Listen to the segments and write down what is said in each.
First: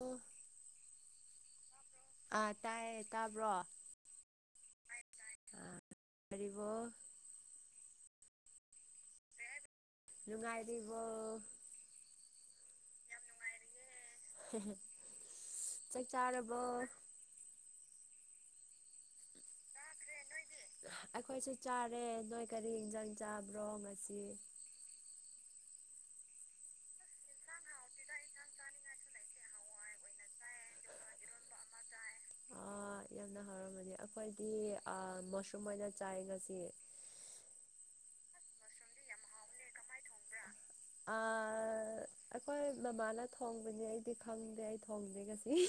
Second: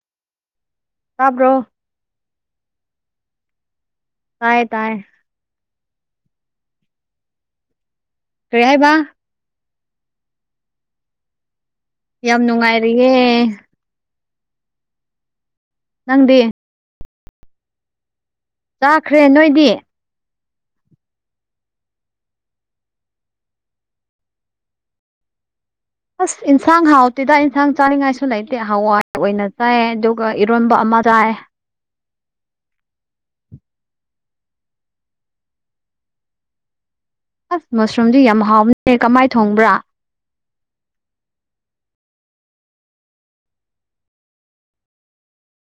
ꯎ ꯇꯥꯕ꯭ꯔꯣ ꯑꯥ ꯇꯥꯏꯌꯦ ꯇꯥꯕ꯭ꯔꯣ ꯍꯥꯏꯥꯏ ꯇꯥꯏ ꯄꯔꯤꯕ ꯀꯔꯤ ꯍꯥꯏꯕ ꯂꯅꯨꯡꯉꯥꯏꯗꯤꯕ ꯌꯥꯝ ꯅꯨꯡꯉꯥꯏꯔꯤꯌꯦꯦ ꯆ ꯅꯪꯗꯤ ꯆꯔꯔꯕ ꯆꯥꯈ꯭ꯔꯦ ꯅꯣꯏꯗꯤ ꯑꯩꯈꯣꯏꯁꯨ ꯆꯥꯔꯦ ꯅꯣꯏ ꯀꯔꯤ ꯏꯟꯖꯥꯡ ꯆꯥꯕ꯭ꯔꯣ ꯉꯁꯤ [inaudible] ꯑꯁ ꯏꯟꯁꯥꯡ ꯍꯥꯎꯇꯦꯗ ꯏꯟꯁꯥꯡ ꯆꯥꯅꯤꯡꯉꯥꯏꯁꯨ ꯂꯩꯇꯦ ꯍꯋꯥꯏ ꯑꯣꯏꯅ ꯆꯥꯏ ꯑꯗꯨꯒ ꯏꯔꯣꯟꯕ ꯑꯃ ꯃꯖꯥꯑ ꯑꯥ ꯌꯥꯝꯅ ꯍꯥꯎꯔꯝꯃꯅꯤ ꯑꯩꯈꯣꯏꯗꯤ ꯃꯁꯔꯨꯝ ꯑꯣꯏꯅ ꯆꯥꯏꯒꯁꯤ ꯑꯁ ꯃꯁꯔꯨꯝꯗꯤ ꯌꯥꯝ ꯍꯥꯎꯅꯦ ꯀꯃꯥꯏ ꯊꯣꯡꯕ꯭ꯔꯥ ꯑ ꯑꯩꯈꯣꯏ ꯃꯃꯥꯅ ꯊꯣꯡꯕꯅꯦ ꯑꯩꯗꯤ ꯈꯪꯗꯦ ꯑꯩ ꯊꯣꯡꯗꯦ ꯉꯁꯤ [inaudible]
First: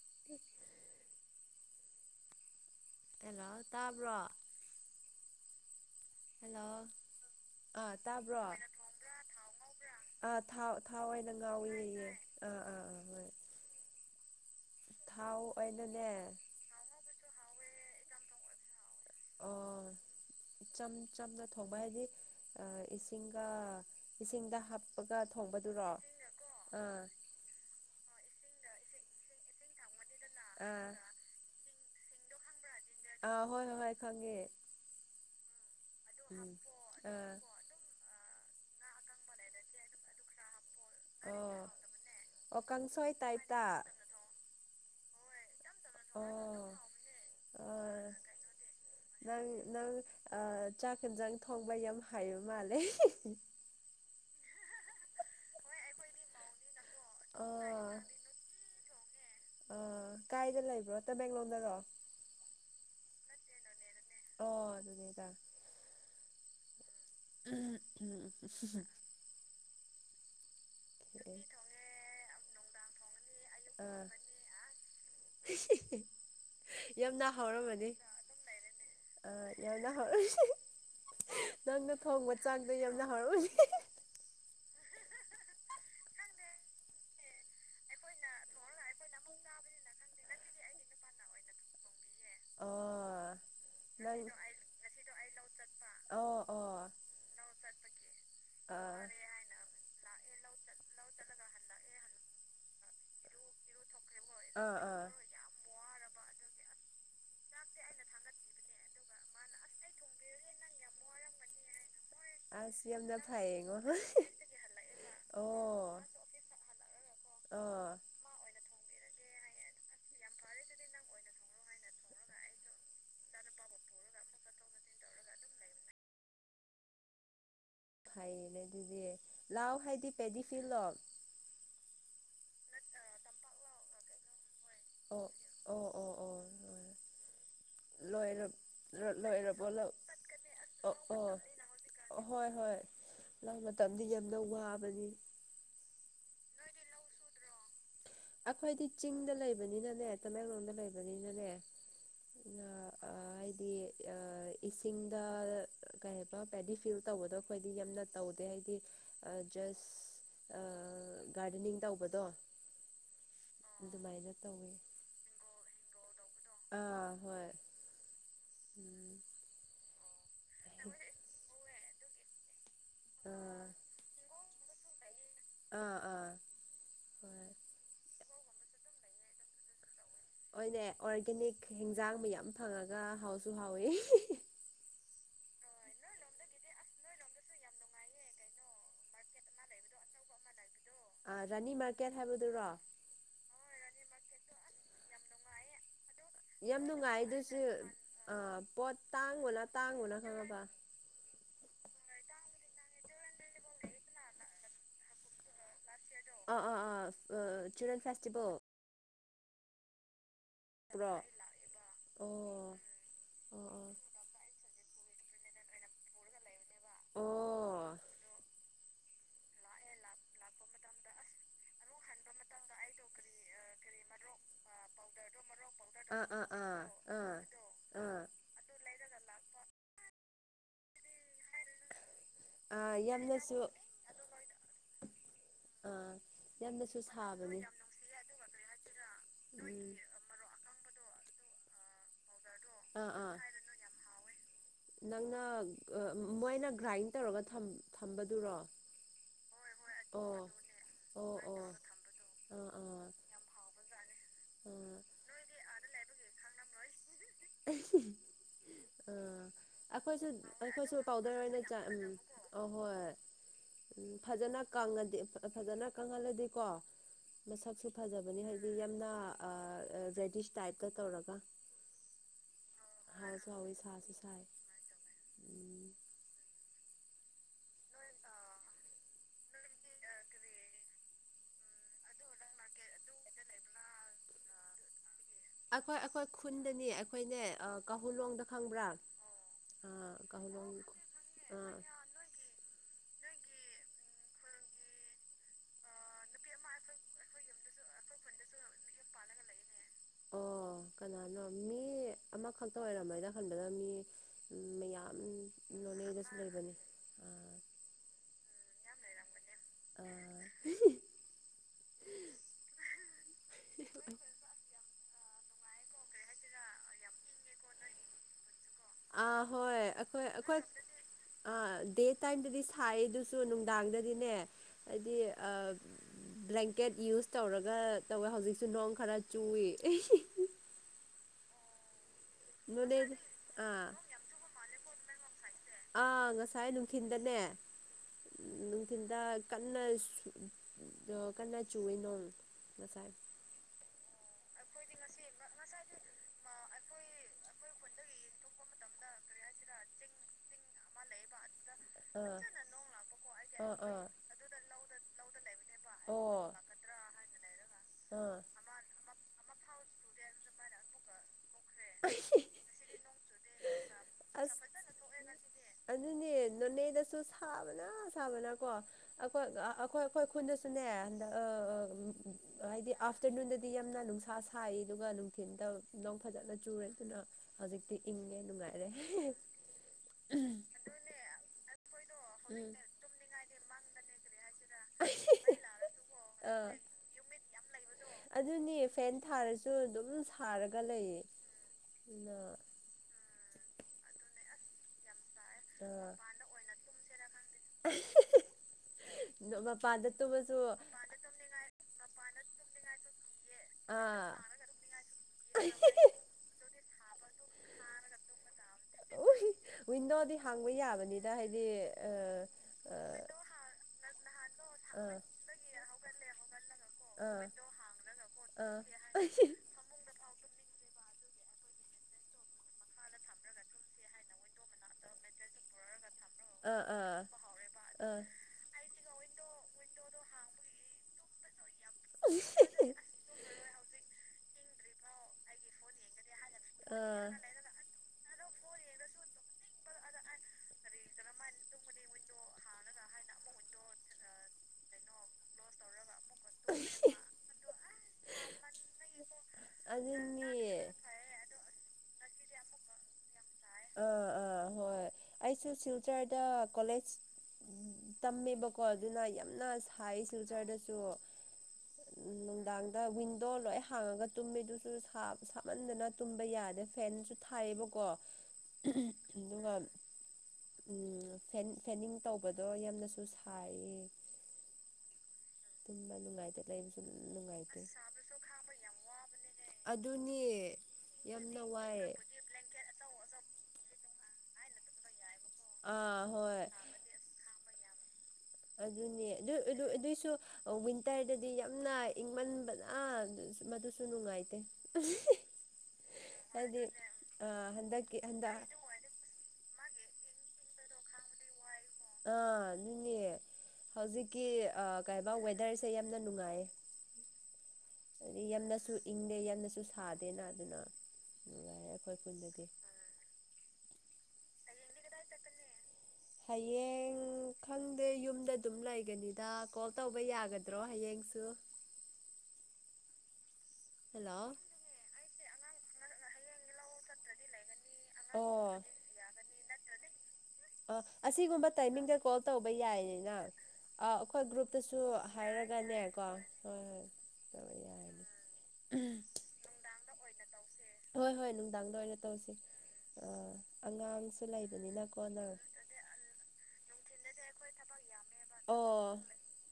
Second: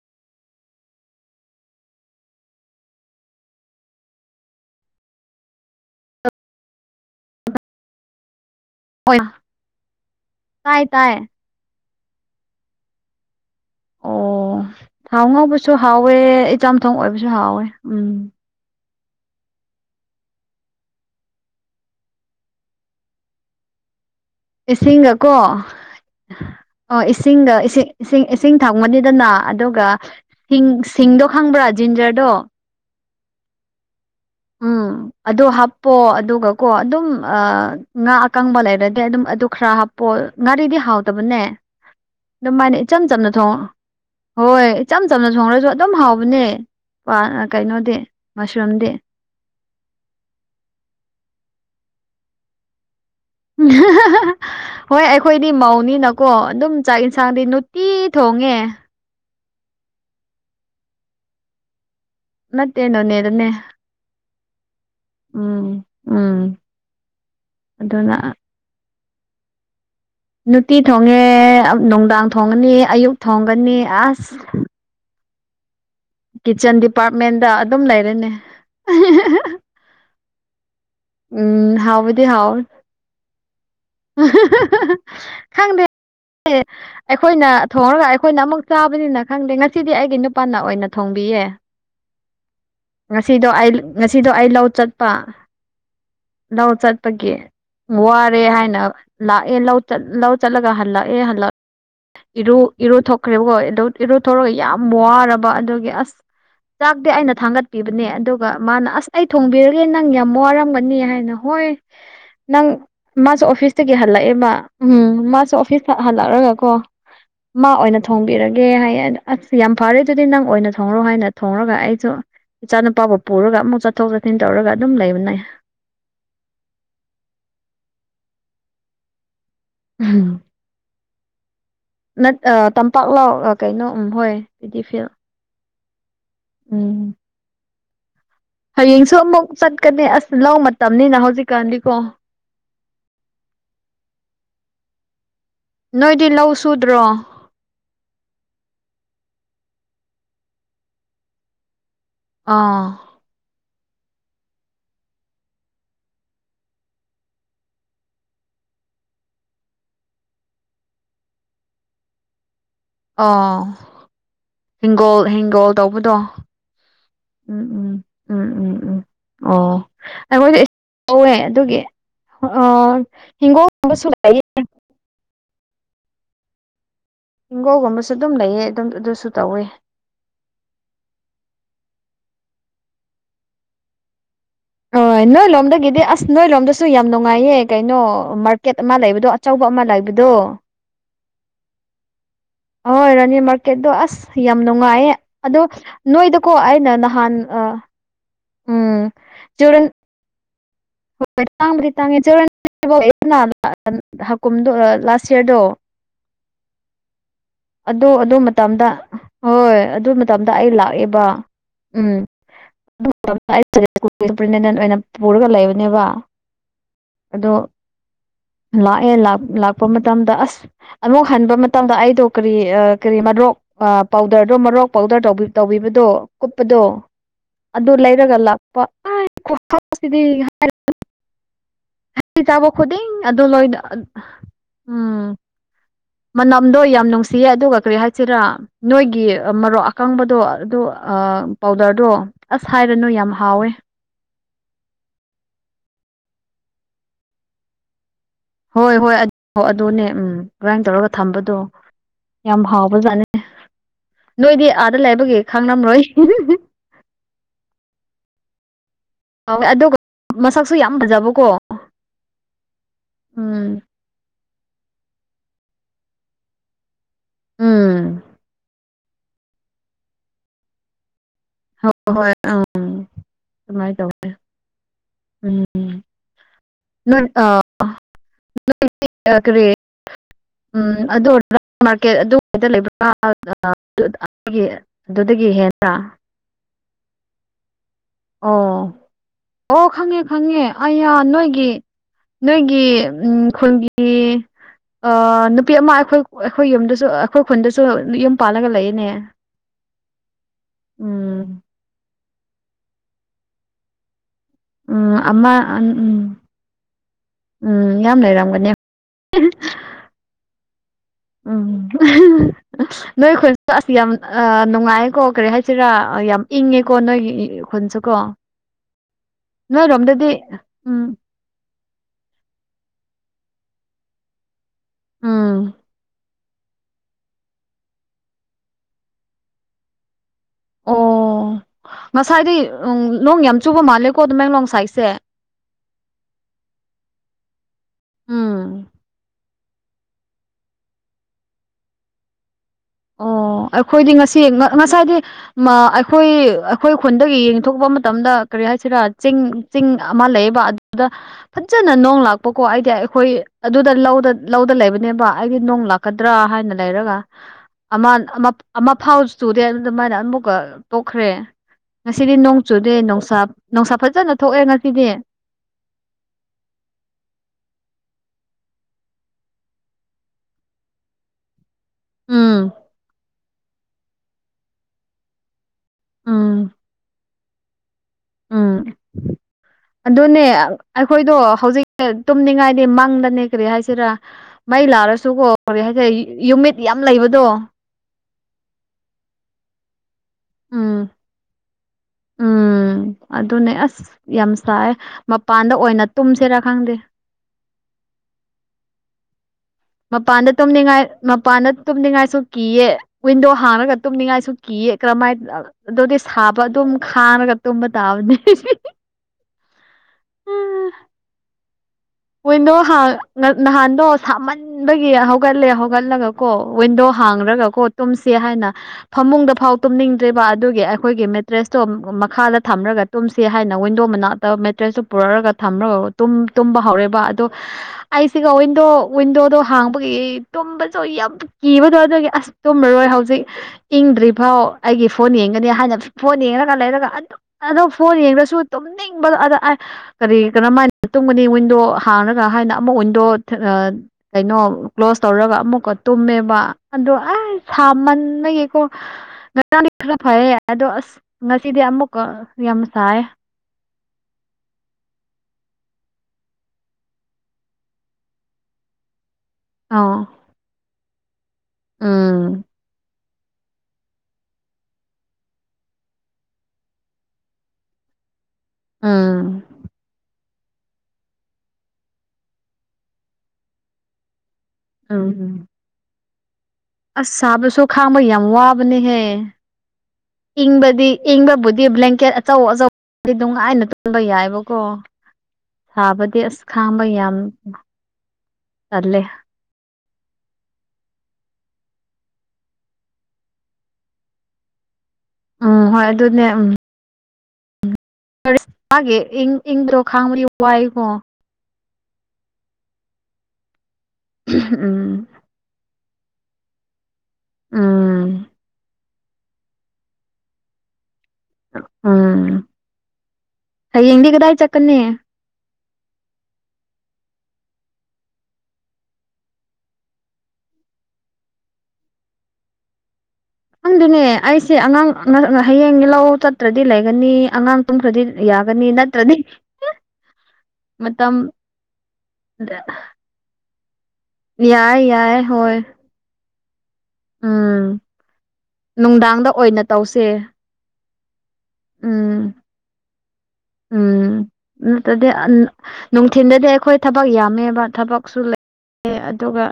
ꯑꯣ ꯍꯂꯣ ꯇꯥꯕ꯭ꯔꯣ ꯍꯜꯂꯣ ꯑꯥ ꯇꯥꯕ꯭ꯔꯣ ꯍꯣꯏ ꯑꯥꯥꯎ ꯇꯥꯏ ꯊꯥꯎ ꯇꯥꯏ ꯑꯣꯏꯅ ꯉꯥꯎꯋꯤꯌꯦꯌꯦ ꯑꯥ ꯑꯥ ꯑꯥ ꯍꯣꯏ ꯑꯣ ꯊꯥꯎ ꯉꯧꯕꯁꯨ ꯍꯥꯎꯋꯦ ꯏꯆꯝꯊꯣꯡ ꯑꯣꯏꯕꯁꯨ ꯍꯥꯎꯋꯦ ꯎꯝ ꯑꯣ ꯏꯆꯝ ꯆꯝꯅ ꯊꯣꯡꯕ ꯍꯥꯏꯗꯤ ꯏꯁꯤꯡꯒ ꯏꯁꯤꯡꯗ ꯏꯁꯤꯡꯒ ꯍꯥꯞꯄꯒ ꯀꯣ ꯊꯣꯡꯕꯗꯨꯔꯣ ꯑꯣ ꯑꯥ ꯏꯁꯤꯡꯒ ꯏꯁꯤꯡ ꯏꯁꯤꯡ ꯏꯁꯤꯡ ꯊꯪꯕꯅꯤꯗꯅ ꯑꯗꯨꯒ ꯑꯥ ꯁꯤꯡꯗꯣ ꯈꯪꯕ꯭ꯔꯥ ꯖꯤꯟꯖꯔꯗꯣ ꯑ ꯍꯣꯏ ꯍꯣꯏ ꯈꯪꯉꯦ ꯎꯝ ꯑꯗꯨ ꯍꯥꯞꯄꯣ ꯎꯝ ꯑꯗꯨꯒꯀꯣ ꯑꯗꯨꯝ ꯑꯥ ꯉꯥꯛ ꯀꯪꯕ ꯂꯩꯔꯗꯤ ꯑꯗꯨꯝ ꯑꯗꯨ ꯈꯔ ꯍꯥꯞꯄꯣꯑꯣ ꯉꯥꯔꯤꯗꯤ ꯍꯥꯎꯗꯕꯅꯦ ꯑꯣ ꯑꯣ ꯑꯗꯨꯃꯥꯏꯅ ꯏꯆꯝ ꯀꯥꯡꯁꯣꯏ ꯆꯝꯅ ꯊꯣꯡ ꯇꯥꯏꯞꯇ ꯍꯣꯏ ꯏꯆꯝ ꯆꯝꯅ ꯊꯣꯡꯉ꯭ꯔꯁꯨ ꯑꯗꯨꯝ ꯍꯥꯎꯕꯅꯦ ꯑꯣ ꯑ ꯀꯩꯅꯣꯗꯤ ꯃꯁꯔꯨꯝꯗꯤ ꯅꯪ ꯅꯪ ꯆꯥꯛ ꯌꯦꯟꯁꯥꯡ ꯊꯣꯡꯕ ꯌꯥꯝ ꯍꯥꯏꯌꯨ ꯃꯥꯜꯂꯦ ꯍꯣꯏ ꯑꯩꯈꯣꯏꯗꯤ ꯃꯧꯅꯤꯅꯀꯣ ꯑꯗꯨꯝ ꯆꯥꯛ ꯌꯦꯟꯁꯥꯡꯗꯤ ꯅꯨꯡꯇꯤ ꯊꯣꯡꯉꯦ ꯑ ꯀꯥꯏꯗ ꯂꯩꯕ꯭ꯔꯣ ꯇꯃꯦꯡꯂꯣꯡꯗꯔꯣ ꯃꯦ ꯅ ꯅꯦ ꯑꯗꯨꯅꯦꯦ ꯑꯣ ꯑꯗꯨꯅꯦꯗ ꯎꯝ ꯎꯝ ꯑꯗꯨꯗꯅ ꯎꯝ ꯅꯨꯡꯇꯤ ꯊꯣꯡꯉꯦ ꯎꯝ ꯅꯨꯡꯗꯥꯡ ꯊꯣꯡꯒꯅꯤ ꯑꯌꯨꯛ ꯊꯣꯡꯒꯅꯤ ꯑꯥ ꯑꯁ ꯀꯤꯠꯆꯟ ꯌꯥꯝꯅ ꯗꯤꯄꯥꯔꯠꯃꯦꯟꯗ ꯑꯗꯨꯝ ꯍꯥꯎꯔꯝꯃꯅꯤ ꯂꯩꯔꯅꯦ ꯑꯥ ꯌꯥꯝꯅ ꯍꯥꯎꯔ ꯎꯝ ꯅꯪꯅ ꯍꯕꯗꯤ ꯊꯣꯡꯕ ꯍꯥꯎ ꯆꯥꯛꯗꯣ ꯌꯥꯝꯅ ꯍꯥꯎꯔꯝꯃꯅꯤ ꯈꯪꯗꯦ ꯑꯩꯈꯣꯏꯅ ꯊꯣꯡꯉꯒ ꯑꯩꯈꯣꯏꯅ ꯑꯃꯨꯛ ꯆꯥꯕꯅꯤꯅ ꯈꯪꯗꯦ ꯉꯁꯤꯗꯤ ꯑꯩꯒꯤ ꯅꯨꯄꯥꯅ ꯑꯣꯏꯅ ꯊꯣꯡꯕꯤ [inaudible] ꯑꯣ ꯉꯁꯤꯗꯣ ꯑꯩ ꯅꯪ ꯉꯁꯤꯗꯣ ꯑꯩ ꯂꯧ ꯆꯠꯄ ꯑꯣ ꯂꯧ ꯑꯣ ꯆꯠꯄꯒꯤ ꯋꯥꯔꯦ ꯍꯥꯏꯅ ꯑꯥ ꯂꯥꯛꯑꯦ ꯂꯧ ꯂꯧ ꯆꯠꯂꯒ ꯍꯜꯂꯛꯑꯦ ꯍꯜꯂꯛꯦ ꯏꯔꯨ ꯏꯔꯨ ꯊꯣꯛꯈ꯭ꯔꯦꯕꯀꯣ ꯏꯔꯨ ꯊꯧꯔꯒ ꯑꯥ ꯌꯥꯝ ꯑꯥ ꯋꯥꯔꯕ ꯑꯗꯨꯒꯤ ꯑꯁ ꯆꯥꯛꯇꯤ ꯑꯩꯅ ꯊꯥꯡꯒꯠꯄꯤꯕꯅꯦ ꯑꯗꯨꯒ ꯃꯥꯅ ꯑꯁ ꯑꯩ ꯊꯣꯡꯕꯤꯔꯒꯦ ꯅꯪ ꯌꯥꯝ ꯋꯥꯔꯝꯒꯅꯤ ꯍꯥꯏꯅ ꯍꯣꯏ ꯅꯪ ꯑꯁ ꯌꯥꯝꯅ ꯃꯥꯁꯨ ꯐꯩꯌꯦꯉꯣ ꯑꯣꯐꯤꯁꯇꯒꯤ ꯍꯜꯂꯛꯑꯦꯕ ꯎꯝ ꯃꯥꯁꯨ ꯑꯣ ꯑꯣꯐꯤꯁꯇ ꯍꯜꯂꯛꯂꯒ ꯑꯣꯣ ꯃꯥ ꯑꯣ ꯑꯣꯏꯅ ꯊꯣꯡꯕꯤꯔꯒꯦ ꯍꯥꯏꯌꯦ ꯑꯗ ꯑꯁ ꯌꯥꯝ ꯐꯔꯦ ꯑꯗꯨꯗꯤ ꯅꯪ ꯑꯣꯏꯅ ꯊꯣꯡꯔꯣ ꯍꯥꯏꯅ ꯊꯣꯡꯡꯂꯒ ꯑꯩꯁꯨ ꯏꯆꯥ ꯅꯨꯨꯄꯥꯕꯨ ꯄꯨꯔꯒ ꯑꯃꯨꯛ ꯆꯠꯊꯣꯛ ꯆꯠꯁꯤꯟ ꯇꯧꯔꯒ ꯑꯗꯨꯝ ꯂꯩꯕꯅꯦ [inaudible] ꯍꯥꯏꯌꯦꯅꯦ ꯑꯗꯨꯗꯤ ꯂꯑꯣ ꯍꯥꯏꯗꯤ ꯄꯦꯗꯤꯐꯤꯂꯣ ꯇꯝꯄꯥꯛ ꯂꯥꯎ ꯀꯩꯅꯣ ꯍꯣꯏ ꯄꯗꯤ ꯐꯤꯜ ꯑꯣ ꯑꯣ ꯑꯣ ꯑꯣ ꯎꯝ ꯂꯣꯏ ꯍꯌꯦꯡꯁꯨ ꯑꯃꯨꯛ ꯂꯣꯏꯔꯕ ꯂ ꯆꯠꯀꯅꯤ ꯑꯁ ꯂꯧ ꯑꯣ ꯃꯇꯝꯅꯤꯅ ꯍꯧꯖꯤꯛꯀꯥꯟꯗꯤꯀꯣ ꯍꯣꯏ ꯍꯣꯏ ꯂ ꯃꯇꯝꯗꯤ ꯌꯥꯝꯗ ꯋꯥꯕꯅꯤ ꯅꯣꯏꯗꯤ ꯂꯧ ꯁꯨꯗ꯭ꯔꯣ ꯑꯩꯈꯣꯏꯗꯤ ꯆꯤꯡꯗ ꯂꯩꯕꯅꯤꯅꯅꯦ ꯇꯃꯦꯡꯂꯣꯡꯗ ꯂꯩꯕꯅꯤꯅꯅꯦ ꯑꯥ ꯑ ꯏꯁꯤꯡꯗ ꯀꯩ ꯍꯥꯏ ꯍꯥꯏ ꯍꯥꯏꯗꯤ ꯐꯤꯜ ꯇꯧꯕꯗꯣ ꯑꯩꯈꯣꯏꯗꯤ ꯌꯥꯝꯅ ꯇꯧꯗꯦ ꯍꯥꯏꯗꯤ ꯖꯁ ꯒꯥꯔꯗꯦꯅꯤꯡ ꯇꯧꯕꯗꯣ ꯑ ꯑꯗꯨꯃꯥꯏꯅ ꯇꯧꯋꯤ ꯍꯤꯡꯒꯣꯜ ꯍꯤꯡꯒꯣꯜ ꯇꯧꯕꯗꯣ ꯑꯥ ꯍꯣꯏ ꯎꯝ ꯎꯝ ꯎꯝ ꯎꯝ ꯎꯝ ꯑꯣ ꯑꯩꯈꯣꯏꯗ ꯂꯧꯧꯋꯦ ꯑꯗꯨꯒꯤ ꯑ ꯑꯥ ꯍꯣ ꯑꯥ ꯑꯥ ꯍꯣꯏ ꯍꯤꯡꯒꯣꯜꯒꯨꯝꯕꯁꯨ ꯑꯗꯨꯝ ꯂꯩꯑ ꯑꯗꯨꯝ ꯑꯗꯨꯁꯨ ꯇꯧꯋꯤ ꯍꯅꯦ ꯑꯣꯔꯒꯦꯅꯤꯛ ꯍꯤꯟꯖꯥꯡ ꯃꯌꯥꯝ ꯐꯪꯉꯒ ꯍꯥꯎꯁꯨ ꯍꯥꯎꯋꯤ ꯍ ꯅꯣꯏ ꯂꯣꯝꯗꯒꯤꯗꯤ ꯑꯁ ꯅꯣꯏ ꯂꯣꯝꯗꯁꯨ ꯌꯥꯝ ꯅꯨꯡꯉꯥꯏꯌꯦ ꯀꯩꯅꯣ ꯃꯥꯔꯀꯦꯠ ꯑꯃ ꯂꯩꯕꯗꯣ ꯑꯆꯧꯕ ꯑꯃ ꯂꯩꯕꯗ ꯑꯗꯨꯣ ꯑ ꯔꯅꯤ ꯃꯥꯀꯦ ꯍꯣꯏ ꯔꯥꯅꯤ ꯃꯥꯔꯀꯦꯠꯇꯗꯣ ꯑꯁ ꯌꯥꯝ ꯅꯨꯡꯉꯥꯏꯌꯦ ꯑꯗꯣ ꯅꯣꯏꯗꯀꯣ ꯌꯥꯝ ꯑꯩꯅ ꯅꯨꯡꯉꯥꯏ ꯅꯍꯥꯟ ꯑꯗꯨꯁꯨ ꯄꯣꯠ ꯎꯝ ꯇꯥꯡꯒꯣꯅ ꯇꯥꯡꯒꯣꯅ ꯈꯥꯉꯕ ꯍꯣꯏ ꯇꯥꯡꯔꯤ ꯇꯥꯡꯦ ꯆ ꯍꯥꯀꯨꯝꯗꯣ ꯂꯥꯁ ꯏꯌꯥꯔꯗꯣ ꯑ ꯑ ꯑꯥ ꯑꯥ ꯆꯤꯜꯗ꯭ꯔꯦꯟ ꯑꯗꯨ ꯑꯗꯨ ꯐꯦꯁꯇꯤꯚꯦꯜ ꯃꯇꯝꯗ ꯍꯣꯏ ꯑꯗꯨ ꯃꯇꯝꯗ ꯑꯩ ꯄꯨ꯭ꯔꯣ ꯂꯥꯛꯑꯦꯕ ꯎꯝ ꯑꯣ ꯑꯣ ꯄꯨꯔꯒ ꯂꯩꯕꯅꯦꯕ ꯑꯣ ꯑꯗꯣ ꯑꯣ ꯂꯥꯛꯑꯦ ꯂꯥꯛꯄ ꯃꯇꯝꯗ ꯑꯁ ꯑꯃꯨꯛ ꯍꯟꯕ ꯃꯇꯝꯗ ꯑꯩꯗꯣ ꯀꯔꯤ ꯀꯔꯤ ꯃꯔꯗ꯭ꯔꯣꯛ ꯄꯥꯎꯗꯔ ꯃꯔꯣꯛ ꯃꯔꯣꯛ ꯄꯥꯎꯗꯔ ꯑꯥ ꯇꯧꯕꯤꯕꯗꯣ ꯑꯥ ꯀꯨꯞꯄꯗꯣ ꯑꯥ ꯑꯥ ꯑꯗꯨ ꯑꯥ ꯂꯩꯔꯒ ꯂꯥꯛꯄ ꯆꯥꯕ ꯑꯥ ꯈꯨꯗꯤꯡ ꯑꯗꯨ ꯌꯥꯝꯅꯁꯨ ꯂꯣꯏ ꯎꯝ ꯑꯥ ꯃꯅꯝꯗꯣ ꯌꯥꯝꯅꯁꯨ ꯌꯥꯝ ꯅꯨꯡꯁꯤꯌꯦ ꯁꯥꯕꯅꯤ ꯑꯗꯨꯒ ꯀꯔꯤ ꯍꯥꯏꯁꯤꯔꯥ ꯅꯣꯏꯒꯤ ꯎꯝ ꯃꯔꯣꯛ ꯑꯀꯪꯕꯗꯣ ꯑꯗꯨ ꯄꯥꯎꯗꯔꯗꯣ ꯑꯁ ꯍꯥꯏꯔꯅꯨ ꯑꯥ ꯌꯥꯝ ꯑꯥ ꯍꯥꯎꯋꯦ ꯅꯪꯅ ꯃꯣꯏꯅ ꯒ꯭ꯔꯥꯏꯟ ꯇꯧꯔꯒ ꯊꯝꯕꯗꯨꯔꯣ ꯍꯣꯏ ꯍꯣꯏ ꯑꯗꯨ ꯑꯗꯨꯅꯦ ꯎꯝ ꯑꯣ ꯀꯃꯥꯏꯅ ꯇꯧꯔꯒ ꯑꯣ ꯊꯝꯕꯗꯣ ꯑꯣ ꯑꯥ ꯌꯥꯝ ꯑꯥ ꯍꯥꯎꯕꯖꯥꯠꯅꯤ ꯅꯣꯏꯗꯤ ꯑꯥꯗ ꯑꯥ ꯂꯩꯕꯒꯤ ꯈꯥꯡꯂꯝꯝꯔꯣꯏ [unintelligible] ꯎꯝ ꯍꯥꯎꯋꯦ ꯑꯗꯨꯒ ꯑꯩꯈꯣꯏꯁꯨ ꯃꯁꯛꯁꯨ ꯌꯥꯝ ꯑꯩꯈꯣꯏꯁꯨ ꯄꯥꯎꯗꯔ ꯑꯣꯏꯅ ꯐꯖꯕꯀꯣ ꯎꯝ ꯑ ꯍꯣꯏ ꯎꯝ ꯎ ꯐꯖꯅꯥ ꯪꯉꯗꯤ ꯐꯖꯅ ꯀꯪꯍꯜꯂꯗꯤ ꯀꯣ ꯃꯁꯛꯁꯨ ꯎꯝ ꯐꯖꯕꯅꯤ ꯍꯥꯏꯗꯤ ꯌꯥꯝꯅ ꯔꯦꯗꯤꯁ ꯇꯥꯏꯞꯇ ꯇꯧꯔꯒ ꯍ ꯍꯣꯏ ꯑꯝ ꯍꯥꯎꯁꯨ ꯍꯥꯎꯋꯤ ꯑꯗꯨꯃꯥꯏꯅ ꯁꯥꯁꯨ ꯇꯧꯋꯦ ꯁꯥꯏ ꯎꯝ ꯎꯝ ꯑ ꯀ ꯎꯝ ꯑꯗꯨ ꯃꯥꯔꯀꯦꯠ ꯑꯗꯨ ꯂꯩꯕ꯭ꯔꯥ ꯑꯗꯨꯗꯒꯤ ꯑꯩꯈꯣꯏ ꯍꯦꯟꯅ ꯑꯩꯈꯣꯏ ꯈꯨꯟꯗꯅꯤ ꯑꯩꯈꯣꯏꯅꯦ ꯀꯍꯨꯜꯂꯣꯡꯗ ꯈꯪꯕ꯭ꯔꯥ ꯑꯣ ꯑꯣ ꯑꯥ ꯈꯪꯉꯦ ꯈꯪꯉꯦ ꯀꯥꯍꯨꯂꯣꯡ ꯑꯩ ꯅꯣꯏꯒꯤ ꯑꯥ ꯅꯣꯏꯒꯤ ꯎꯝ ꯈꯨꯟꯕꯤ ꯑ ꯅꯨꯄꯤ ꯑꯃ ꯑꯩꯈꯣꯏ ꯑꯩꯈꯣꯏ ꯌꯨꯝꯗꯁꯨ ꯑꯩꯈꯣꯏ ꯈꯨꯟꯗꯁꯨ ꯌꯨꯝ ꯄꯥꯜꯂꯒ ꯂꯩꯌꯦꯅꯦ ꯑꯣ ꯀꯅꯥꯅꯣ ꯎꯝ ꯃꯤ ꯑꯃꯈꯛꯇ ꯑꯣꯏꯔꯝꯃꯅ ꯈꯟꯕꯗ ꯃꯤ ꯎꯝ ꯃꯌꯥꯝ ꯑꯃ ꯎꯝ ꯅꯣꯅꯦꯗꯁꯨ ꯂꯩꯕꯅꯤ ꯑꯥ ꯎꯝ ꯌꯥꯝ ꯂꯩꯔꯝꯒꯅꯤ ꯑ ꯍ ꯎꯝ ꯅꯣꯏꯈꯣꯏꯁꯨ ꯑꯁꯤꯁ ꯌꯥꯝ ꯅꯨꯡꯉꯥꯏ ꯀꯣ ꯀꯔꯤ ꯍꯥꯏꯁꯤꯔꯥ ꯌꯥꯝ ꯏꯪꯉꯦꯀꯣ ꯅꯣꯏꯒꯤ ꯈꯨꯟꯁꯨ ꯀꯣ ꯑꯥ ꯍꯣꯏ ꯅꯣꯏꯔꯣꯝꯗꯗꯤ ꯑꯈꯣꯏ ꯑꯈꯣꯏ ꯎꯝ ꯑ ꯗꯦ ꯇꯥꯏꯝꯗꯗꯤ ꯁꯥꯏꯗꯨꯁꯨ ꯗꯨꯝ ꯅꯨꯡꯗꯥꯡꯗꯗꯤꯅꯦ ꯍꯥꯏꯗꯤ ꯑ ꯎꯝ ꯕ꯭ꯂꯦꯡꯀꯦꯠ ꯌꯨꯁ ꯇꯧꯔꯒ ꯇꯧꯋꯦ ꯍꯧꯖꯤꯛꯁꯨ ꯅꯣꯡ ꯈꯔ ꯆꯨꯏ ꯑꯣ ꯉꯁꯥꯏꯗꯩ ꯅꯣꯅꯦ ꯅꯣꯡ ꯌꯥꯝ ꯆꯨꯕ ꯑꯥ ꯃꯥꯜꯂꯦꯀꯣ ꯇꯃꯦꯡꯂꯣꯡ ꯁꯥꯏꯠꯁꯦ ꯑꯥ ꯉꯁꯥꯏ ꯅꯨꯡꯊꯤꯟꯗꯅꯦ ꯎꯝ ꯅꯨꯡꯊꯤꯟꯗ ꯀꯟꯅ ꯆꯨ ꯀꯟꯅ ꯆꯨꯏꯌꯦ ꯅꯣꯡ ꯉꯁꯥꯏ ꯑꯣ ꯑꯈꯣꯏꯗꯤ ꯉꯁꯤ ꯉꯁꯥꯏꯗꯤ ꯑꯈꯣꯏ ꯑꯈꯣꯏ ꯈꯨꯟꯗꯒꯤ ꯌꯦꯡꯊꯣꯛꯄ ꯃꯇꯝꯗ ꯀꯔꯤ ꯍꯥꯏꯁꯤꯔꯥ ꯆꯤꯡ ꯆꯤꯡ ꯑꯃ ꯂꯩꯌꯦꯕ ꯑꯗꯨꯗ ꯐꯖꯅ ꯅꯣꯡ ꯑꯥ ꯂꯥꯛꯄꯀꯣ ꯑꯩꯗꯤ ꯑꯩꯈꯣꯏ ꯑꯥ ꯑꯗꯨꯗ ꯑꯥ ꯂꯧ ꯂꯧꯗ ꯂꯩꯕꯅꯦꯕ ꯑꯩꯗꯤ ꯅꯣꯡ ꯂꯥꯛꯀꯗ꯭ꯔꯥ ꯑꯣ ꯍꯥꯏꯅ ꯂꯩꯔꯒ ꯑꯃ ꯑꯥ ꯑꯃ ꯐꯥꯎꯁꯨ ꯆꯨꯗꯦ ꯑꯗꯨꯃꯥꯏꯅ ꯑꯃꯨꯛꯀ ꯇꯣꯛꯈ꯭ꯔꯦ ꯉꯁꯤꯗꯤ ꯅꯣꯡ ꯆꯨꯗꯦ ꯅꯣꯡꯁꯥ ꯅꯣꯡꯁꯥ ꯐꯖꯅ ꯊꯣꯛꯑꯦ ꯑꯁ ꯉꯁꯤꯗꯤ ꯑꯗꯨꯅꯦ ꯅꯣꯅꯦꯗꯁꯨ ꯁꯥꯕꯅ ꯁꯥꯕꯅ ꯀꯣ ꯑꯈꯣꯏ ꯑꯈꯣꯏ ꯑꯈꯣꯏ ꯈꯨꯟꯗꯁꯨ ꯅꯦ ꯑ ꯎ ꯎꯝ ꯍꯥꯏꯗꯤ ꯑꯥꯐꯇꯔꯅꯨꯟꯗꯗꯤ ꯌꯥꯝꯅ ꯅꯨꯡꯁꯥ ꯁꯥꯏ ꯑꯗꯨꯒ ꯅꯨꯡꯊꯤꯟꯗ ꯅꯣꯡ ꯐꯖꯅ ꯎꯝ ꯆꯨꯔꯦ ꯑꯗꯨꯅ ꯍꯧꯖꯤꯛꯇꯤ ꯏꯪꯉꯦ ꯎꯝ ꯅꯨꯡꯉꯥꯏꯔꯦ ꯑꯗꯨ ꯑꯗꯨꯅꯦ ꯑꯩꯈꯣꯏꯗꯣ ꯍꯧꯖꯤꯛ ꯇꯨꯝꯅꯤꯡꯉꯥꯏꯗꯤ ꯃꯪꯗꯅꯦ ꯀꯔꯤ ꯍꯥꯏꯁꯤꯔꯥ ꯃꯩ ꯂꯥꯛꯔꯁꯨꯀꯣ ꯀꯔꯤ ꯍꯥꯏ ꯇꯔꯦ ꯎꯝ ꯑꯥ ꯌꯨꯃꯤꯠ ꯌꯥꯝ ꯂꯩꯕꯗꯣ ꯑꯗꯨꯅꯦ ꯐꯦꯟ ꯊꯥꯔꯁꯨ ꯑꯗꯨꯝ ꯊꯥꯔꯒ ꯎꯝ ꯂꯩꯌꯦ ꯑ ꯎꯝ ꯑꯗꯨꯅꯦ ꯑꯁ ꯌꯥꯝ ꯁꯥꯏ ꯃꯄꯥꯟꯗ ꯑꯣꯏꯅ ꯇꯨꯝꯁꯤꯔꯥ ꯈꯪꯗꯦ ꯃꯄꯥꯟꯗ ꯇꯨꯝꯅꯤꯡꯉꯥꯏ ꯃꯄꯥꯟꯗ ꯇꯨꯝꯅꯤꯡꯉꯥꯏꯁꯨ ꯀꯤꯌꯦ ꯋꯤꯟꯗꯣ ꯍꯥꯡꯉꯒ ꯑꯥ ꯇꯨꯝꯅꯤꯡꯉꯥꯏꯁꯨ ꯀꯤ ꯌꯦ ꯀꯔꯝꯍꯥꯏꯅ ꯑꯗꯨꯗꯤ ꯁꯥꯕ ꯑꯗꯨꯝ ꯈꯥꯡꯉꯒ ꯇꯨꯝꯕ ꯇꯥꯕꯅꯦ ꯋꯤꯟꯗꯣꯗꯤ ꯍꯥꯡꯕ ꯌꯥꯕꯅꯤꯗ ꯍꯥꯏꯗꯤ ꯋꯤꯟꯗꯣ ꯍꯥ ꯑꯥ ꯅꯍꯥꯟꯗꯣ ꯁꯥꯃꯟꯕꯒꯤ ꯑꯥ ꯑꯥ ꯍꯧꯒꯠꯂꯦ ꯍꯧꯒꯠꯂꯒ ꯀꯣ ꯋꯤꯟꯗꯣ ꯑꯥ ꯑꯥ ꯍꯥꯡꯔꯒ ꯀꯣ ꯇꯨꯝꯁꯦ ꯍꯥꯏꯅ ꯐꯃꯨꯡꯗ ꯐꯥꯎ ꯇꯨꯝꯅꯤꯡꯗ꯭ꯔꯦꯕ ꯑꯗꯨꯒꯤ ꯑ ꯑꯈꯣꯏꯒꯤ ꯃꯦꯇ꯭ꯔꯦꯁꯇꯣ ꯃꯈꯥꯗ ꯊꯝꯔꯒ ꯇꯨꯝꯁꯤ ꯍꯥꯏꯅ ꯋꯤꯟꯗꯣ ꯃꯅꯥꯛꯇ ꯃꯦꯇ꯭ꯔꯦꯁꯇꯨ ꯄꯨꯔꯛꯑꯒ ꯊꯝꯃꯒ ꯇꯨꯝꯕ ꯑꯥ ꯍꯧꯔꯦꯕ ꯑꯗꯣ ꯑꯩꯁꯤꯒ ꯋꯤꯟꯗꯣ ꯗꯣ ꯋꯤꯟꯗꯣꯗꯣ ꯍꯥꯡꯕꯒꯤ ꯇꯨꯝꯕꯁꯨ ꯌꯥꯝ ꯀꯤꯕꯗꯣ ꯑꯗꯨꯒꯤ ꯑꯁ ꯇꯨꯝꯔꯔꯣꯏ ꯍꯧꯖꯤꯛ ꯏꯪꯗ꯭ꯔꯤꯐꯥꯎ ꯑꯩꯒꯤ ꯐꯣꯟ ꯌꯦꯡꯒꯅꯤ ꯍꯥꯏꯅ ꯐꯣꯟ ꯌꯦꯡꯉꯒ ꯑꯥ ꯑꯥ ꯂꯩꯔꯒ ꯑꯗꯨꯝ ꯑꯣ ꯐꯣꯟ ꯌꯦꯡꯁꯨ ꯁꯨ ꯇꯨꯝꯅꯤꯡꯕ ꯑꯗ ꯀꯔꯤ ꯀꯔꯝꯥꯏꯅ ꯇꯨꯝꯒꯅꯤ ꯋꯤꯟꯗꯣ ꯍꯥꯡꯔꯒ ꯍꯥꯏꯅ ꯑꯃꯨꯛ ꯋꯤꯟꯗꯣ ꯀꯩꯅꯣ ꯀ꯭ꯂꯣꯖ ꯇꯧꯔꯒ ꯑꯃꯨꯛꯀ ꯇꯨꯝꯃꯦꯕ ꯑꯗꯣ ꯑꯩ ꯁꯥꯃꯟꯕꯒꯤꯀꯣ ꯍꯧꯖꯤꯛ ꯀꯥꯟꯗꯤ ꯈꯔ ꯑꯗꯨꯅꯦ ꯐꯩꯌꯦ ꯑꯗꯣ ꯑꯁ ꯉꯁꯤꯗꯤ ꯑꯃꯨꯛꯀ ꯌꯥꯝ ꯁꯥꯏ ꯑꯥ ꯑꯥ ꯍꯣꯏ ꯑꯩꯁꯨ ꯁꯤꯜꯆꯔꯗ ꯀꯣꯂꯦꯖ ꯇꯝꯃꯦꯕꯀꯣ ꯑꯗꯨꯅ ꯌꯥꯝ ꯌꯥꯝꯅ ꯁꯥꯏ ꯑꯧ ꯁꯤꯜꯆꯔꯗꯁꯨ ꯎꯝ ꯅꯨꯡꯃꯤꯗꯥꯡꯗ ꯑꯗꯣ ꯂꯣꯏ ꯍꯥꯡꯉꯒ ꯇꯨꯝꯃꯤꯗꯨꯁꯨ ꯁꯥꯞꯃꯟꯗꯅ ꯇꯨꯝꯕ ꯌꯥꯗ ꯐꯦꯟꯁꯨ ꯊꯥꯏꯌꯦꯕꯀꯣ ꯑꯥ ꯎꯝ ꯐꯅꯤꯡ ꯐꯦꯟꯅꯤꯡ ꯇꯧꯕꯗꯣ ꯌꯥꯝꯅꯁꯨ ꯁꯥꯏꯌꯦ ꯎꯝ ꯇꯨꯝꯕ ꯅꯨꯡꯉꯥꯏꯇꯦ ꯂꯩꯕꯁꯨ ꯑꯁ ꯅꯨꯡꯉꯥꯏꯇꯦ ꯁꯥꯥꯕꯁꯨ ꯈꯥꯡꯕ ꯌꯥꯝ ꯋꯥꯕꯅꯦ ꯍꯦ ꯑꯗꯨꯅꯦ ꯏꯪꯕꯗꯤ ꯌꯥꯝꯅ ꯏꯪꯕꯕꯨꯗꯤ ꯋꯥꯏꯑꯦ ꯕ꯭ꯂꯦꯡꯀꯦꯠ ꯑꯆꯧ ꯑꯆꯧꯕꯗꯤ ꯅꯨꯡ ꯇꯨꯝ ꯈꯟꯕ ꯌꯥꯏꯕꯀꯣ ꯑꯥ ꯁꯥꯕꯗꯤ ꯑꯁ ꯍꯣꯏ ꯈꯥꯡꯕ ꯌꯥꯝ ꯇꯜꯂꯦ ꯑꯗꯨꯅꯦ ꯑꯗꯨ ꯑꯗꯨ ꯑꯗꯨꯏꯁꯨ ꯋꯤꯟꯇꯔꯗꯗꯤ ꯌꯥꯝꯅ ꯏꯪꯃꯟꯕꯅ ꯃꯗꯨꯁꯨ ꯅꯨꯡꯉꯥꯏꯇꯦ ꯎꯝ ꯍꯣꯏ ꯑꯗꯨꯅꯦ ꯎꯝ ꯑ ꯍꯟꯗꯛ ꯀꯔꯤ ꯃꯒꯤ ꯏꯪ ꯏꯪꯕꯗꯣ ꯈꯥꯡꯕꯗꯤ ꯋꯥꯏꯌꯀꯣ ꯑ ꯑꯗꯨꯅꯦ ꯍꯧꯖꯤꯛꯀꯤ ꯎꯝ ꯀꯩ ꯋꯦꯗꯔꯁꯦ ꯌꯥꯝꯅ ꯅꯨꯡꯉꯥꯏ ꯑ ꯎꯝ ꯌꯥꯝꯅꯁꯨ ꯆꯤꯡꯗꯦ ꯌꯥꯝꯅꯁꯨ ꯁꯥꯗꯦꯅ ꯑꯗꯨꯅ ꯅꯨꯡꯉꯥꯏꯔꯦ ꯑꯩꯈꯣꯏ ꯎꯝ ꯈꯨꯟꯗꯗꯤ ꯍꯌꯦꯡꯗꯤ ꯀꯗꯥꯏ ꯆꯠꯀꯟꯅ ꯍꯥꯏꯌꯦꯡ ꯈꯪꯗꯦ ꯌꯨꯝꯗ ꯑꯗꯨꯝ ꯂꯩꯒꯅꯤꯗ ꯀꯣꯜ ꯇꯧꯕ ꯌꯥꯒꯗ꯭ꯔꯣ ꯍꯌꯦꯡꯁꯨ [inaudible] ꯪꯗꯨꯅꯦ ꯍꯜꯂꯣ ꯑꯩꯁꯦ ꯑꯉꯥꯡ ꯍꯌꯦꯡ ꯌꯦꯤꯜꯍꯧ ꯆꯠꯇ꯭ꯔꯗꯤ ꯂꯩꯒꯅꯤ ꯑꯉꯥꯡ ꯇꯨꯝꯈ꯭ꯔꯗꯤ ꯑꯣ ꯌꯥꯒꯅꯤ ꯅꯠꯇ꯭ꯔꯗꯤ ꯑ ꯃꯇꯝ ꯑꯁꯤꯒꯨꯝꯕ ꯇꯥꯏꯃꯤꯡꯗ ꯀꯣꯜ ꯇꯧꯕ ꯌꯥꯏꯅꯤꯅ ꯑ ꯑꯩꯈꯣꯏ ꯒ꯭ꯔꯨꯞꯇꯁꯨ ꯌꯥꯏ ꯌꯥꯏ ꯍꯣꯏ ꯍꯥꯏꯔꯒꯅꯦ ꯀꯣ ꯎꯝ ꯅꯨꯡꯗꯥꯡꯗ ꯑꯣꯏꯅ ꯇꯧꯁꯦ ꯍꯣꯏ ꯍꯣꯏ ꯅꯨꯡꯗꯥꯡꯗ ꯑꯣꯏꯅ ꯇꯧꯁꯤ ꯎꯝ ꯑꯉꯥꯡꯁꯨ ꯎꯝ ꯂꯩꯕꯅꯤꯅꯀꯣ ꯅꯠꯇꯗꯤ ꯅꯪ ꯅꯨꯡꯊꯤꯤꯟꯗꯗꯤ ꯑꯩꯈꯣꯏ ꯊꯕꯛ ꯌꯥꯝꯃꯦꯕ ꯊꯕꯛ ꯁꯨ ꯑꯣ ꯂꯩꯦ ꯑꯗꯨꯒ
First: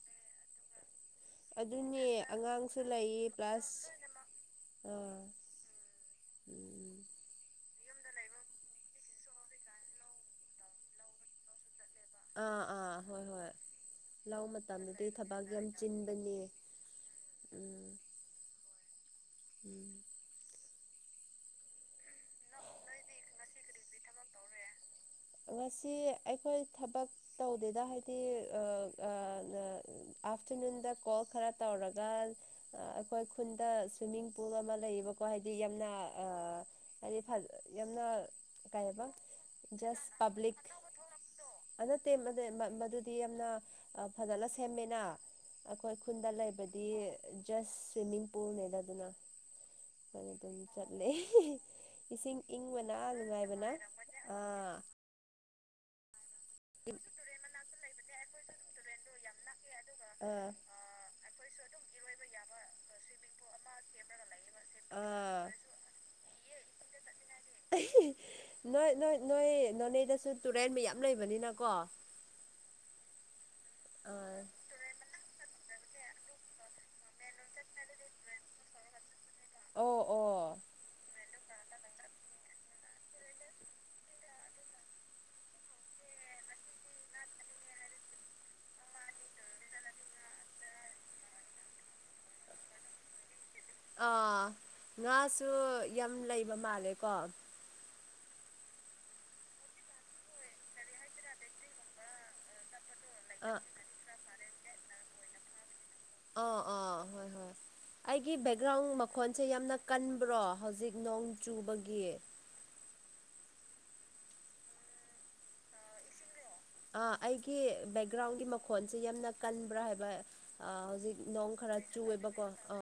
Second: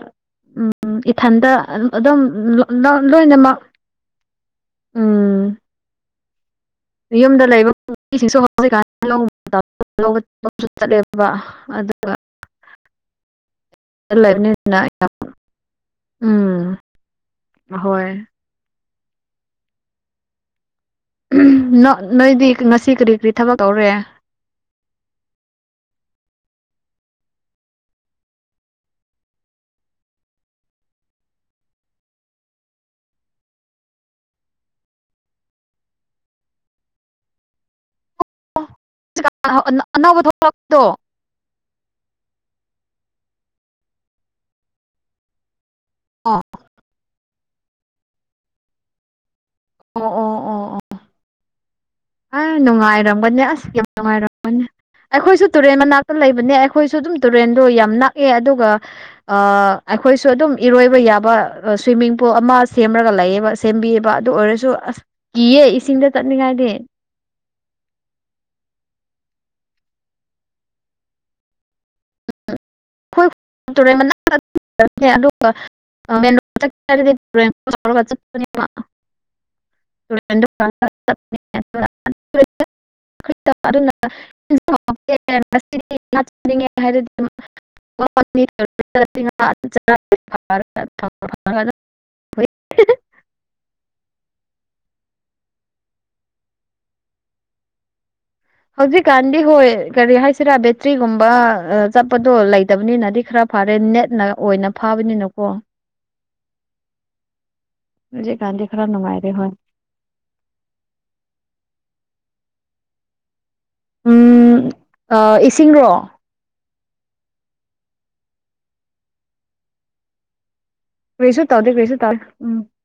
ꯎ ꯏꯊꯟꯇ ꯑꯗꯨꯅꯦ ꯑꯗꯨꯝ ꯑꯉꯥꯡꯁꯨ ꯂꯩꯌꯦ ꯂꯣꯏꯅꯃꯛ ꯄ꯭ꯂꯁ ꯑꯥ ꯎꯝ ꯎꯝ ꯌꯨꯝꯗ ꯂꯩꯕꯁꯤꯡꯁꯨ ꯍꯩ ꯠꯂꯦꯕ ꯑꯥ ꯑꯥ ꯍꯣꯏ ꯍꯣꯏ ꯂꯥꯛ ꯂꯩꯕꯅꯤꯅ ꯃꯇꯝꯗꯗꯤ ꯊꯕꯛ ꯌꯥꯝ ꯆꯤꯟꯕꯅꯦ ꯎꯝ ꯎꯝ ꯍꯣꯏ ꯎꯝ ꯅꯣꯏꯗꯤ ꯉꯁꯤ ꯀꯔꯤ ꯀꯔꯤ ꯊꯕꯛ ꯇꯧꯔꯦ ꯉꯁꯤ ꯑꯩꯈꯣꯏ ꯊꯕꯛ ꯇꯧꯗꯦꯗ ꯍꯥꯏꯗꯤ ꯑꯥꯐꯇꯔꯅꯨꯟꯗ ꯀꯣꯜ ꯈꯔ ꯇꯧꯔꯒ ꯑꯩꯈꯣꯏ ꯈꯨꯟꯗ ꯁ꯭ꯋꯤꯃꯤꯡ ꯄꯨꯜ ꯑꯃ ꯂꯩꯌꯦꯕ ꯀꯣ ꯍꯥꯏꯗꯤ ꯌꯥꯝꯅ ꯑ ꯍꯥꯏꯗꯤ ꯌꯥꯝꯅ ꯃ ꯑꯅꯧꯕ ꯊꯣꯛꯂꯛꯄꯗꯣ ꯌꯥꯝꯅ ꯐꯖꯅ ꯁꯦꯝꯃꯦꯅ ꯑꯩꯈꯣꯏ ꯈꯨꯟꯗ ꯑꯣ ꯂꯩꯕꯗꯤ ꯖꯁ ꯁ꯭ꯋꯤꯃꯤꯡ ꯄꯨꯜꯅꯦꯗ ꯑꯗꯨꯅ ꯑꯣ ꯑꯣ ꯑꯗꯨꯝ ꯑꯣ ꯑꯣ ꯆꯠꯂ ꯏꯁꯤꯡ ꯑ ꯏꯪꯕꯅ ꯅꯨꯡꯉꯥꯏꯔꯝꯒꯅꯤ ꯑꯁ ꯅꯨꯡꯉꯥꯏꯕꯅ ꯌꯥꯝ ꯅꯨꯡꯉꯥꯏꯔꯝꯒꯅꯤ ꯑꯥ ꯑꯩꯈꯣꯏꯁꯨ ꯇꯨꯔꯦꯟ ꯃꯅꯥꯛꯇ ꯂꯩꯕ ꯅꯦ ꯑꯩꯈꯣꯏꯁꯨ ꯑꯗꯨꯝ ꯇꯨꯔꯦꯟꯗꯣ ꯌꯥꯝ ꯅꯛꯑꯦ ꯑꯗꯨꯒ ꯑꯩꯈꯣꯏꯁꯨ ꯑꯥ ꯑꯗꯨꯝ ꯏꯔꯣꯏꯕ ꯌꯥꯕ ꯁ꯭ꯋꯤꯃꯤꯡ ꯄꯨꯜ ꯑꯃ ꯁꯦꯝꯃꯒ ꯂꯩꯕ ꯁꯦꯝꯕꯤꯌꯦꯕ ꯑꯗꯨ ꯑꯣꯏꯔꯁꯨ ꯑꯁ ꯑꯥ ꯀꯤꯌꯦ ꯏꯁꯤꯡꯗ ꯆ ꯉꯥꯏꯗꯦ ꯅꯣꯏ ꯅꯣꯏ ꯅꯣꯏ ꯅꯣꯅꯦꯗꯁꯨ ꯇꯨꯔꯦꯟ ꯃꯌꯥꯝ ꯂꯩꯕꯅꯤꯅꯀꯣ [inaudible] ꯍꯈꯣꯏ ꯇꯨꯔꯦ ꯑꯥ ꯑꯗꯨꯒ ꯑꯣ ꯑꯣ [inaudible] ꯍꯥꯏꯗꯤ [unintelligible] ꯍꯣꯏ [inaudible] ꯑꯥ ꯉꯥꯁꯨ ꯌꯥꯝ ꯂꯩꯕ ꯃꯥꯜꯂꯦꯀꯣ ꯍꯧꯖꯤꯛꯀꯥꯟꯗꯤ ꯍꯣꯏ ꯀꯔꯤ ꯍꯥꯏꯁꯤꯔꯥ ꯕꯦꯇ꯭ꯔꯤꯒꯨꯝꯕ ꯆꯠꯄꯗꯣ ꯂꯩꯇ ꯂꯩꯇꯕꯅꯤꯅꯗꯤ ꯈꯔ ꯑꯥ ꯐꯥꯔꯦ ꯅꯦꯠꯅ ꯑꯣꯏꯅ ꯐꯥꯕꯅꯤꯅꯀꯣ ꯑ ꯑ ꯍ ꯍꯣꯏ ꯑꯩꯒꯤ ꯍꯧꯖꯤꯛꯀꯥꯟꯗꯤ ꯈꯔ ꯕꯦꯛꯒ꯭ꯔꯥꯎꯟ ꯅꯨꯡꯉꯥꯏꯔꯦ ꯃꯈꯣꯟꯁꯦ ꯍꯣꯏ ꯌꯥꯝꯅ ꯀꯟꯕ꯭ꯔꯣ ꯍꯧꯖꯤꯛ ꯅꯣꯡ ꯆꯨꯕꯒꯤ [inaudible] ꯎꯝ ꯏꯁꯤꯡꯔꯣ ꯑ ꯑꯩꯒꯤ ꯕꯦꯛꯒ꯭ꯔꯥꯎꯟꯒꯤ ꯃꯈꯣꯟꯁꯦ ꯌꯥꯝꯅ ꯀꯟꯕ꯭ꯔꯥ ꯍꯥꯏꯕ ꯍꯧꯖꯤꯛ ꯀꯁꯨ ꯅꯣꯡ ꯇꯗꯦ ꯈꯔ ꯀ꯭ꯔꯁ ꯇ ꯆꯨꯑꯦꯕꯀꯣ ꯎꯝ ꯑꯥ